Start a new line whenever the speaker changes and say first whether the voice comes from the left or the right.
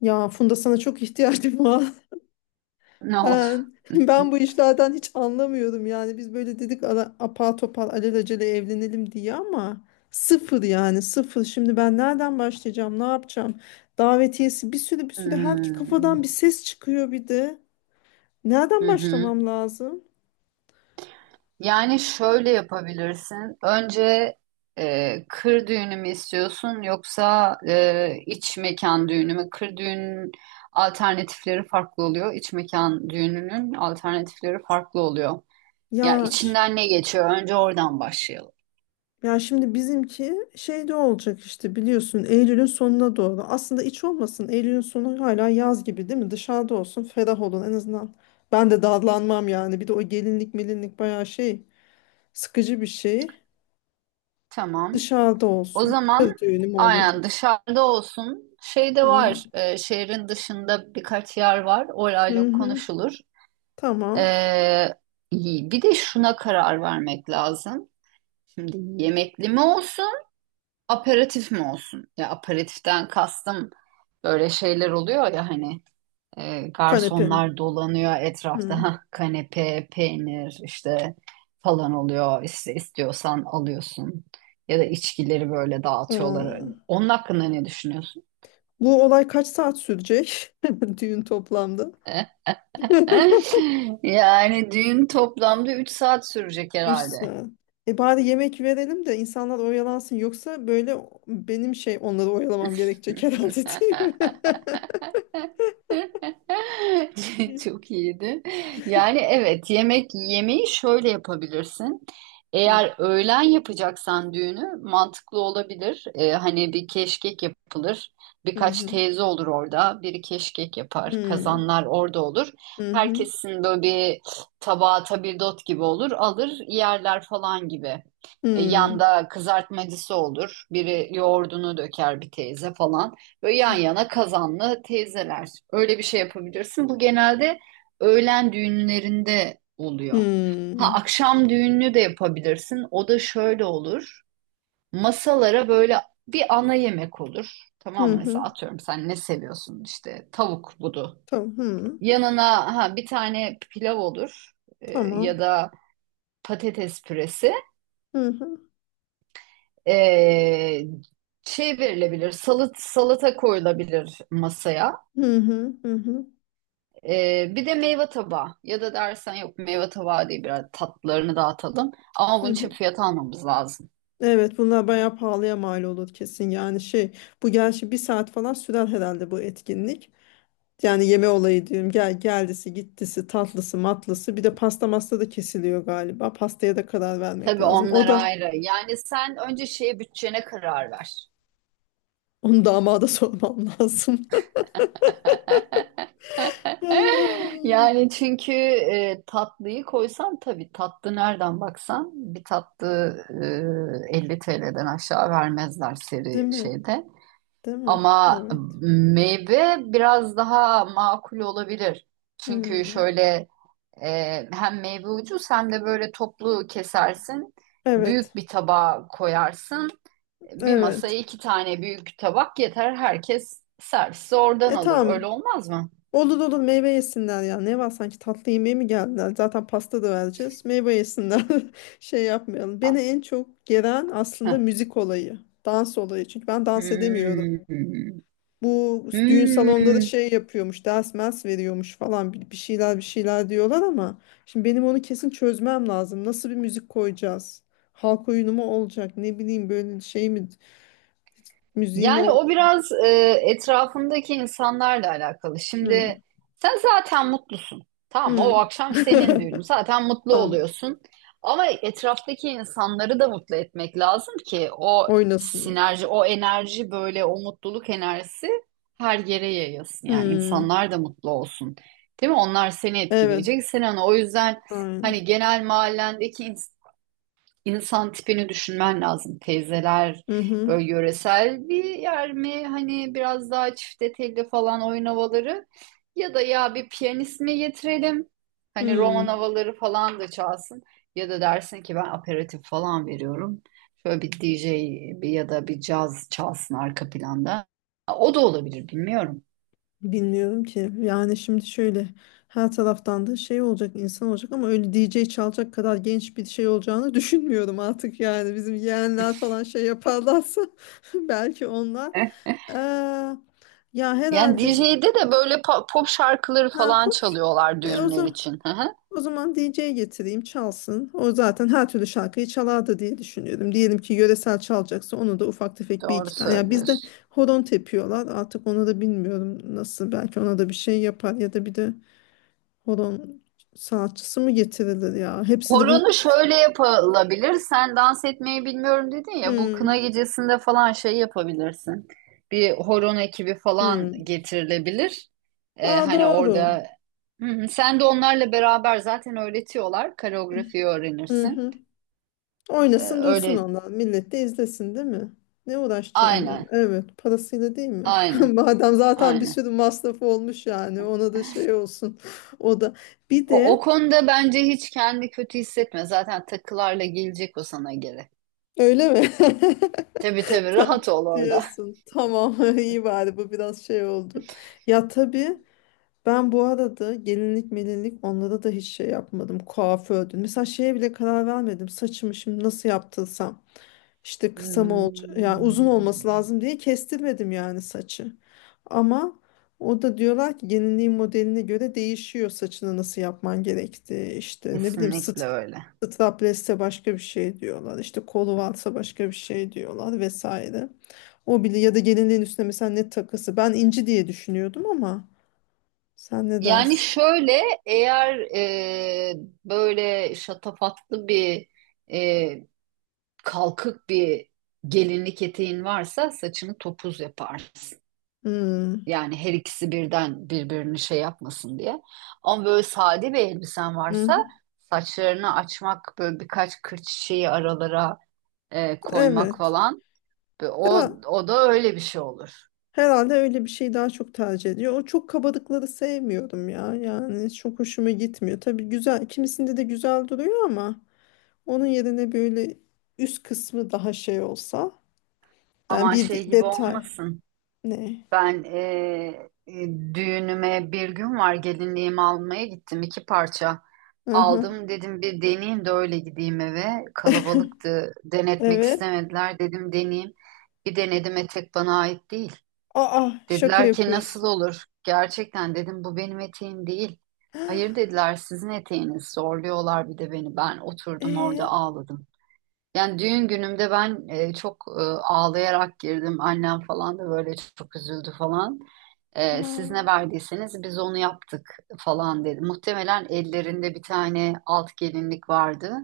left: Ya Funda sana çok ihtiyacım var.
right: Ne oldu?
left: Ben bu işlerden hiç anlamıyorum yani. Biz böyle dedik apar topar alelacele evlenelim diye ama sıfır yani sıfır. Şimdi ben nereden başlayacağım? Ne yapacağım? Davetiyesi bir sürü bir sürü her iki
right: Hmm.
left: kafadan bir ses çıkıyor bir de.
right: Hı
left: Nereden
right: hı.
left: başlamam lazım?
right: Yani şöyle yapabilirsin. Önce kır düğünü mü istiyorsun yoksa iç mekan düğünü mü? Kır düğünün alternatifleri farklı oluyor. İç mekan düğününün alternatifleri farklı oluyor. Ya
left: Ya
right: içinden ne geçiyor? Önce oradan başlayalım.
left: Ya şimdi bizimki şeyde olacak işte biliyorsun Eylül'ün sonuna doğru. Aslında iç olmasın. Eylül'ün sonu hala yaz gibi değil mi? Dışarıda olsun, ferah olun en azından. Ben de dallanmam yani. Bir de o gelinlik melinlik bayağı şey sıkıcı bir şey.
right: Tamam.
left: Dışarıda
right: O
left: olsun.
right: zaman
left: Kız düğünü mü olacak?
right: aynen dışarıda olsun. Şey de
left: Hı hı.
right: var. Şehrin dışında birkaç yer var.
left: Hı
right: Orayla
left: hı.
right: konuşulur.
left: Tamam.
right: Ee, bir de şuna karar vermek lazım. Şimdi yemekli mi olsun, aperatif mi olsun? Ya aperatiften kastım böyle şeyler oluyor ya hani e,
left: Kanepe.
right: garsonlar dolanıyor etrafta.
left: Hı.
right: Hah, kanepe, peynir işte falan oluyor. İşte istiyorsan alıyorsun. Ya da içkileri böyle dağıtıyorlar.
left: Hı.
right: Onun hakkında ne düşünüyorsun?
left: Bu olay kaç saat sürecek? Düğün toplamda.
right: Yani düğün toplamda 3 saat sürecek
left: Üç
right: herhalde.
left: saat. E bari yemek verelim de insanlar oyalansın. Yoksa böyle benim şey onları oyalamam gerekecek herhalde değil mi?
right: Çok iyiydi. Yani evet yemek yemeği şöyle yapabilirsin.
left: Hı.
right: Eğer öğlen yapacaksan düğünü mantıklı olabilir. Hani bir keşkek yapılır.
left: Hı
right: Birkaç
left: hı.
right: teyze olur orada. Biri keşkek yapar. Kazanlar orada olur.
left: Hı hı.
right: Herkesin böyle bir tabağı tabildot gibi olur. Alır yerler falan gibi. E,
left: Hı
right: yanda kızartmacısı olur. Biri yoğurdunu döker bir teyze falan. Böyle yan yana kazanlı teyzeler. Öyle bir şey yapabilirsin. Bu genelde öğlen düğünlerinde oluyor. Ha akşam düğününü de yapabilirsin. O da şöyle olur. Masalara böyle bir ana yemek olur. Tamam
left: hı.
right: mı?
left: hı.
right: Mesela atıyorum sen ne seviyorsun? İşte tavuk budu.
left: Tamam. Hı.
right: Yanına ha bir tane pilav olur. Ya
left: Tamam.
right: da patates püresi.
left: Hı hı.
right: Ee, şey verilebilir. Salata koyulabilir masaya.
left: Hı hı. Hı hı.
right: Bir de meyve tabağı ya da dersen yok meyve tabağı değil biraz tatlılarını dağıtalım ama
left: Hı
right: bunun
left: hı.
right: için fiyat almamız lazım.
left: Evet, bunlar bayağı pahalıya mal olur kesin yani şey bu gerçi bir saat falan sürer herhalde bu etkinlik. Yani yeme olayı diyorum. Gel geldisi, gittisi, tatlısı, matlısı. Bir de pasta masta da kesiliyor galiba. Pastaya da karar vermek
right: Tabii
left: lazım. O
right: onlar
left: da
right: ayrı. Yani sen önce bütçene karar ver.
left: onu damada sormam lazım.
right: Yani çünkü tatlıyı koysan tabii tatlı nereden baksan bir tatlı 50 TL'den aşağı vermezler
left: Değil
right: seri
left: mi?
right: şeyde.
left: Değil mi?
right: Ama
left: Evet.
right: meyve biraz daha makul olabilir. Çünkü
left: Hmm.
right: şöyle. Hem meyve ucuz hem de böyle toplu kesersin.
left: Evet.
right: Büyük bir tabağa koyarsın. Bir masaya
left: Evet.
right: iki tane büyük tabak yeter. Herkes servisi oradan
left: E
right: alır. Öyle
left: tamam.
right: olmaz mı?
left: Olur olur meyve yesinler ya. Ne var, sanki tatlı yemeğe mi geldiler? Zaten pasta da vereceğiz. Meyve yesinler. Şey yapmayalım. Beni en çok gelen aslında
right: Heh.
left: müzik olayı. Dans olayı. Çünkü ben dans edemiyorum.
right: Hmm.
left: Bu düğün salonunda da
right: Hmm.
left: şey yapıyormuş, ders mers veriyormuş falan, bir şeyler bir şeyler diyorlar ama şimdi benim onu kesin çözmem lazım. Nasıl bir müzik koyacağız? Halk oyunu mu olacak? Ne bileyim, böyle şey mi müziği mi
right: Yani o
left: olacak?
right: biraz etrafındaki insanlarla alakalı.
left: Hmm.
right: Şimdi sen zaten mutlusun. Tamam mı? O
left: Hmm.
right: akşam senin düğünün. Zaten mutlu
left: Tamam
right: oluyorsun. Ama etraftaki insanları da mutlu etmek lazım ki o
left: oynasın.
right: sinerji, o enerji böyle o mutluluk enerjisi her yere yayılsın. Yani
left: Hmm.
right: insanlar da mutlu olsun. Değil mi? Onlar seni
left: Evet.
right: etkileyecek. Sen onu o yüzden
left: Aynen.
right: hani genel mahallendeki İnsan tipini düşünmen lazım. Teyzeler
left: Hı hı.
right: böyle yöresel bir yer mi? Hani biraz daha çifte telli falan oyun havaları. Ya da ya bir piyanist mi getirelim? Hani roman
left: Hmm.
right: havaları falan da çalsın. Ya da dersin ki ben aperatif falan veriyorum. Şöyle bir DJ ya da bir caz çalsın arka planda. O da olabilir bilmiyorum.
left: Bilmiyorum ki. Yani şimdi şöyle, her taraftan da şey olacak, insan olacak ama öyle D J çalacak kadar genç bir şey olacağını düşünmüyorum artık yani. Bizim yeğenler falan şey yaparlarsa belki onlar.
right: Heh.
left: Ee, Ya
right: Yani
left: herhalde,
right: DJ'de de böyle pop şarkıları
left: ha,
right: falan
left: pop,
right: çalıyorlar
left: e, o
right: düğünler
left: zaman
right: için. Hı hı.
left: o zaman DJ getireyim çalsın. O zaten her türlü şarkıyı çalardı diye düşünüyorum. Diyelim ki yöresel çalacaksa onu da ufak tefek bir
right: Doğru
left: iki tane. Ya bizde
right: söylüyorsun.
left: horon tepiyorlar. Artık onu da bilmiyorum nasıl. Belki ona da bir şey yapar ya da bir de horon sanatçısı mı getirilir ya? Hepsi de bunu.
right: Horonu şöyle yapılabilir. Sen dans etmeyi bilmiyorum dedin ya. Bu kına
left: Hmm,
right: gecesinde falan şey yapabilirsin. Bir horon ekibi falan
left: hmm.
right: getirilebilir. Ee,
left: Aa
right: hani
left: doğru.
right: orada. Hı hı. Sen de onlarla beraber zaten öğretiyorlar. Koreografiyi
left: Hı
right: öğrenirsin.
left: hı.
right: Ee,
left: Oynasın dursun
right: öyle
left: onlar. Millet de izlesin değil mi? Ne uğraşacağım ya?
right: aynen.
left: Evet, parasıyla değil mi?
right: Aynen.
left: Madem zaten bir
right: Aynen.
left: sürü masrafı olmuş, yani ona da şey olsun. O da bir
right: O
left: de
right: konuda bence hiç kendi kötü hissetme. Zaten takılarla gelecek o sana geri.
left: öyle mi?
right: Tabii tabii
left: Ta-
right: rahat ol orada.
left: diyorsun. Tamam, iyi bari bu biraz şey oldu. Ya tabii, ben bu arada gelinlik melinlik onlara da hiç şey yapmadım. Kuafördün. Mesela şeye bile karar vermedim. Saçımı şimdi nasıl yaptırsam. İşte kısa mı olacak? Yani
right: Hmm,
left: uzun olması lazım diye kestirmedim yani saçı. Ama o da, diyorlar ki gelinliğin modeline göre değişiyor saçını nasıl yapman gerektiği. İşte ne bileyim,
right: kesinlikle öyle.
left: straplesse başka bir şey diyorlar. İşte kolu varsa başka bir şey diyorlar vesaire. O bile, ya da gelinliğin üstüne mesela ne takısı. Ben inci diye düşünüyordum ama. Sen ne
right: Yani
left: dersin?
right: şöyle eğer böyle şatafatlı bir e, kalkık bir gelinlik eteğin varsa saçını topuz yaparsın.
left: Hmm,
right: Yani her ikisi birden birbirini şey yapmasın diye. Ama böyle sade bir elbisen varsa
left: mhm,
right: saçlarını açmak böyle birkaç kırç şeyi aralara koymak
left: evet.
right: falan. Ve O,
left: Herhal-
right: o da öyle bir şey olur.
left: herhalde öyle bir şey daha çok tercih ediyor. O çok kabalıkları sevmiyorum ya. Yani çok hoşuma gitmiyor. Tabii güzel. Kimisinde de güzel duruyor ama onun yerine böyle üst kısmı daha şey olsa. Yani
right: Ama
left: bir
right: şey gibi
left: detay.
right: olmasın.
left: Ne?
right: Ben düğünüme bir gün var, gelinliğimi almaya gittim, iki parça
left: Hı.
right: aldım, dedim bir deneyeyim de öyle gideyim eve, kalabalıktı, denetmek
left: Evet.
right: istemediler, dedim deneyeyim, bir denedim, etek bana ait değil,
left: Aa, şaka
right: dediler ki nasıl
left: yapıyorsun.
right: olur, gerçekten dedim bu benim eteğim değil, hayır dediler sizin eteğiniz, zorluyorlar bir de beni, ben oturdum orada
left: Ee,
right: ağladım. Yani düğün günümde ben çok ağlayarak girdim. Annem falan da böyle çok üzüldü falan. Siz ne
left: aa.
right: verdiyseniz biz onu yaptık falan dedi. Muhtemelen ellerinde bir tane alt gelinlik vardı.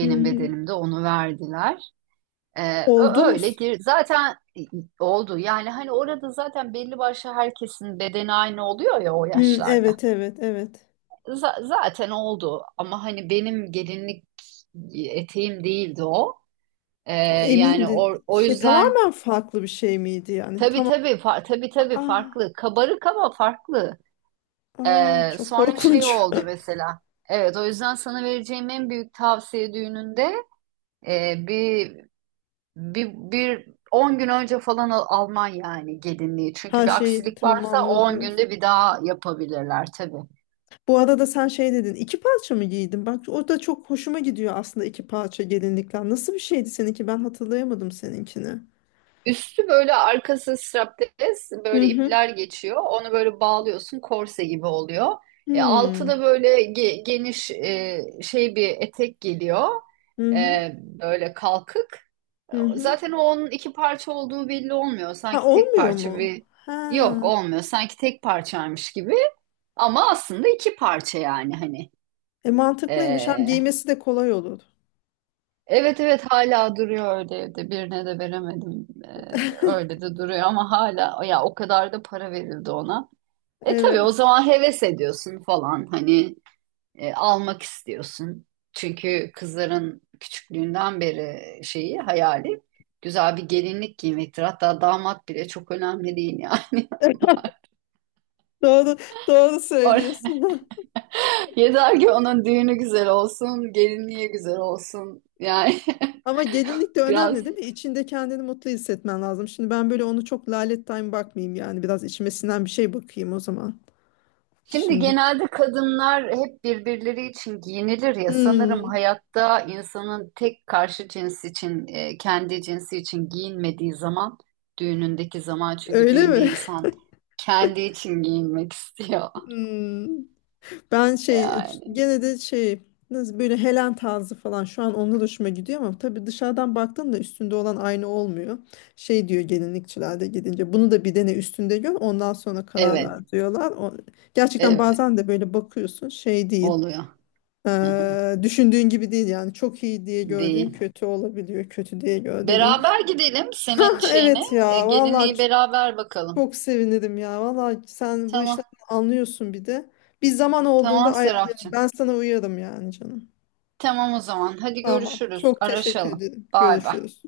left: Hı hı.
right: bedenimde onu verdiler. Ee,
left: Oldu
right: ö-
left: mu?
right: öyle gir. Zaten oldu. Yani hani orada zaten belli başlı herkesin bedeni aynı oluyor ya o
left: Hı,
right: yaşlarda.
left: evet evet evet.
right: Zaten oldu. Ama hani benim gelinlik eteğim değildi o. Ee, yani o,
left: Emindin.
right: o
left: Şey
right: yüzden
left: tamamen farklı bir şey miydi yani?
right: tabii
left: Tamam.
right: tabii tabii tabii
left: Aa,
right: farklı. Kabarık ama farklı.
left: aa,
right: Ee,
left: çok
right: sonra şey
left: korkunç.
right: oldu mesela. Evet, o yüzden sana vereceğim en büyük tavsiye düğününde e, bir bir 10 gün önce falan alman yani gelinliği. Çünkü
left: Her
right: bir
left: şeyi
right: aksilik varsa o
left: tamamla
right: 10
left: diyorsun.
right: günde bir daha yapabilirler tabii.
left: Bu arada sen şey dedin. İki parça mı giydin? Bak o da çok hoşuma gidiyor aslında, iki parça gelinlikler. Nasıl bir şeydi seninki? Ben hatırlayamadım seninkini.
right: Üstü böyle arkası strapless
left: Hı
right: böyle
left: hı.
right: ipler geçiyor. Onu böyle bağlıyorsun korse gibi oluyor. Altı da
left: Hmm.
right: böyle geniş şey bir etek geliyor.
left: Hı hı.
right: Böyle kalkık. E,
left: Hı hı.
right: Zaten o onun iki parça olduğu belli olmuyor.
left: Ha
right: Sanki tek
left: olmuyor
right: parça
left: mu?
right: bir,
left: Ha.
right: yok olmuyor. Sanki tek parçaymış gibi. Ama aslında iki parça yani hani.
left: E mantıklıymış. Hem
right: E,
left: giymesi de kolay olur.
right: Evet evet hala duruyor öyle evde. Birine de veremedim. Öyle de duruyor ama hala ya o kadar da para verildi ona. Tabii o
left: Evet.
right: zaman heves ediyorsun falan hani almak istiyorsun. Çünkü kızların küçüklüğünden beri hayali güzel bir gelinlik giymektir. Hatta damat bile çok önemli değil yani.
left: Doğru, doğru
right: Or-
left: söylüyorsun.
right: Yeter ki onun düğünü güzel olsun, gelinliği güzel olsun. Yani
left: Ama gelinlik de
right: biraz.
left: önemli değil mi? İçinde kendini mutlu hissetmen lazım. Şimdi ben böyle onu çok lalet time bakmayayım yani. Biraz içime sinen bir şey bakayım o zaman.
right: Şimdi
left: Şimdi.
right: genelde kadınlar hep birbirleri için giyinilir ya sanırım
left: Hmm,
right: hayatta insanın tek karşı cins için kendi cinsi için giyinmediği zaman düğünündeki zaman çünkü
left: öyle
right: düğünde
left: mi?
right: insan kendi için giyinmek istiyor
left: Hmm. Ben şey
right: yani.
left: gene de şey, nasıl böyle Helen tarzı falan, şu an onunla da hoşuma gidiyor ama tabii dışarıdan baktığında üstünde olan aynı olmuyor. Şey diyor gelinlikçilerde, gidince bunu da bir dene üstünde gör ondan sonra karar ver
right: Evet,
left: diyorlar. O, gerçekten
right: evet
left: bazen de böyle bakıyorsun şey değil.
right: oluyor.
left: Düşündüğün gibi değil yani, çok iyi diye
right: Değil.
left: gördüğün kötü olabiliyor, kötü diye gördüğün iyi.
right: Beraber gidelim senin
left: Ah,
right: şeyine
left: evet
right: e,
left: ya vallahi,
right: gelinliği beraber bakalım.
left: çok sevinirim ya vallahi, sen bu
right: Tamam,
left: işlerden anlıyorsun bir de, bir zaman olduğunda
right: tamam
left: ayarlayalım,
right: Serapcığım.
left: ben sana uyarım yani canım,
right: Tamam o zaman hadi
left: tamam,
right: görüşürüz
left: çok teşekkür
right: araşalım.
left: ederim,
right: Bay bay.
left: görüşürüz.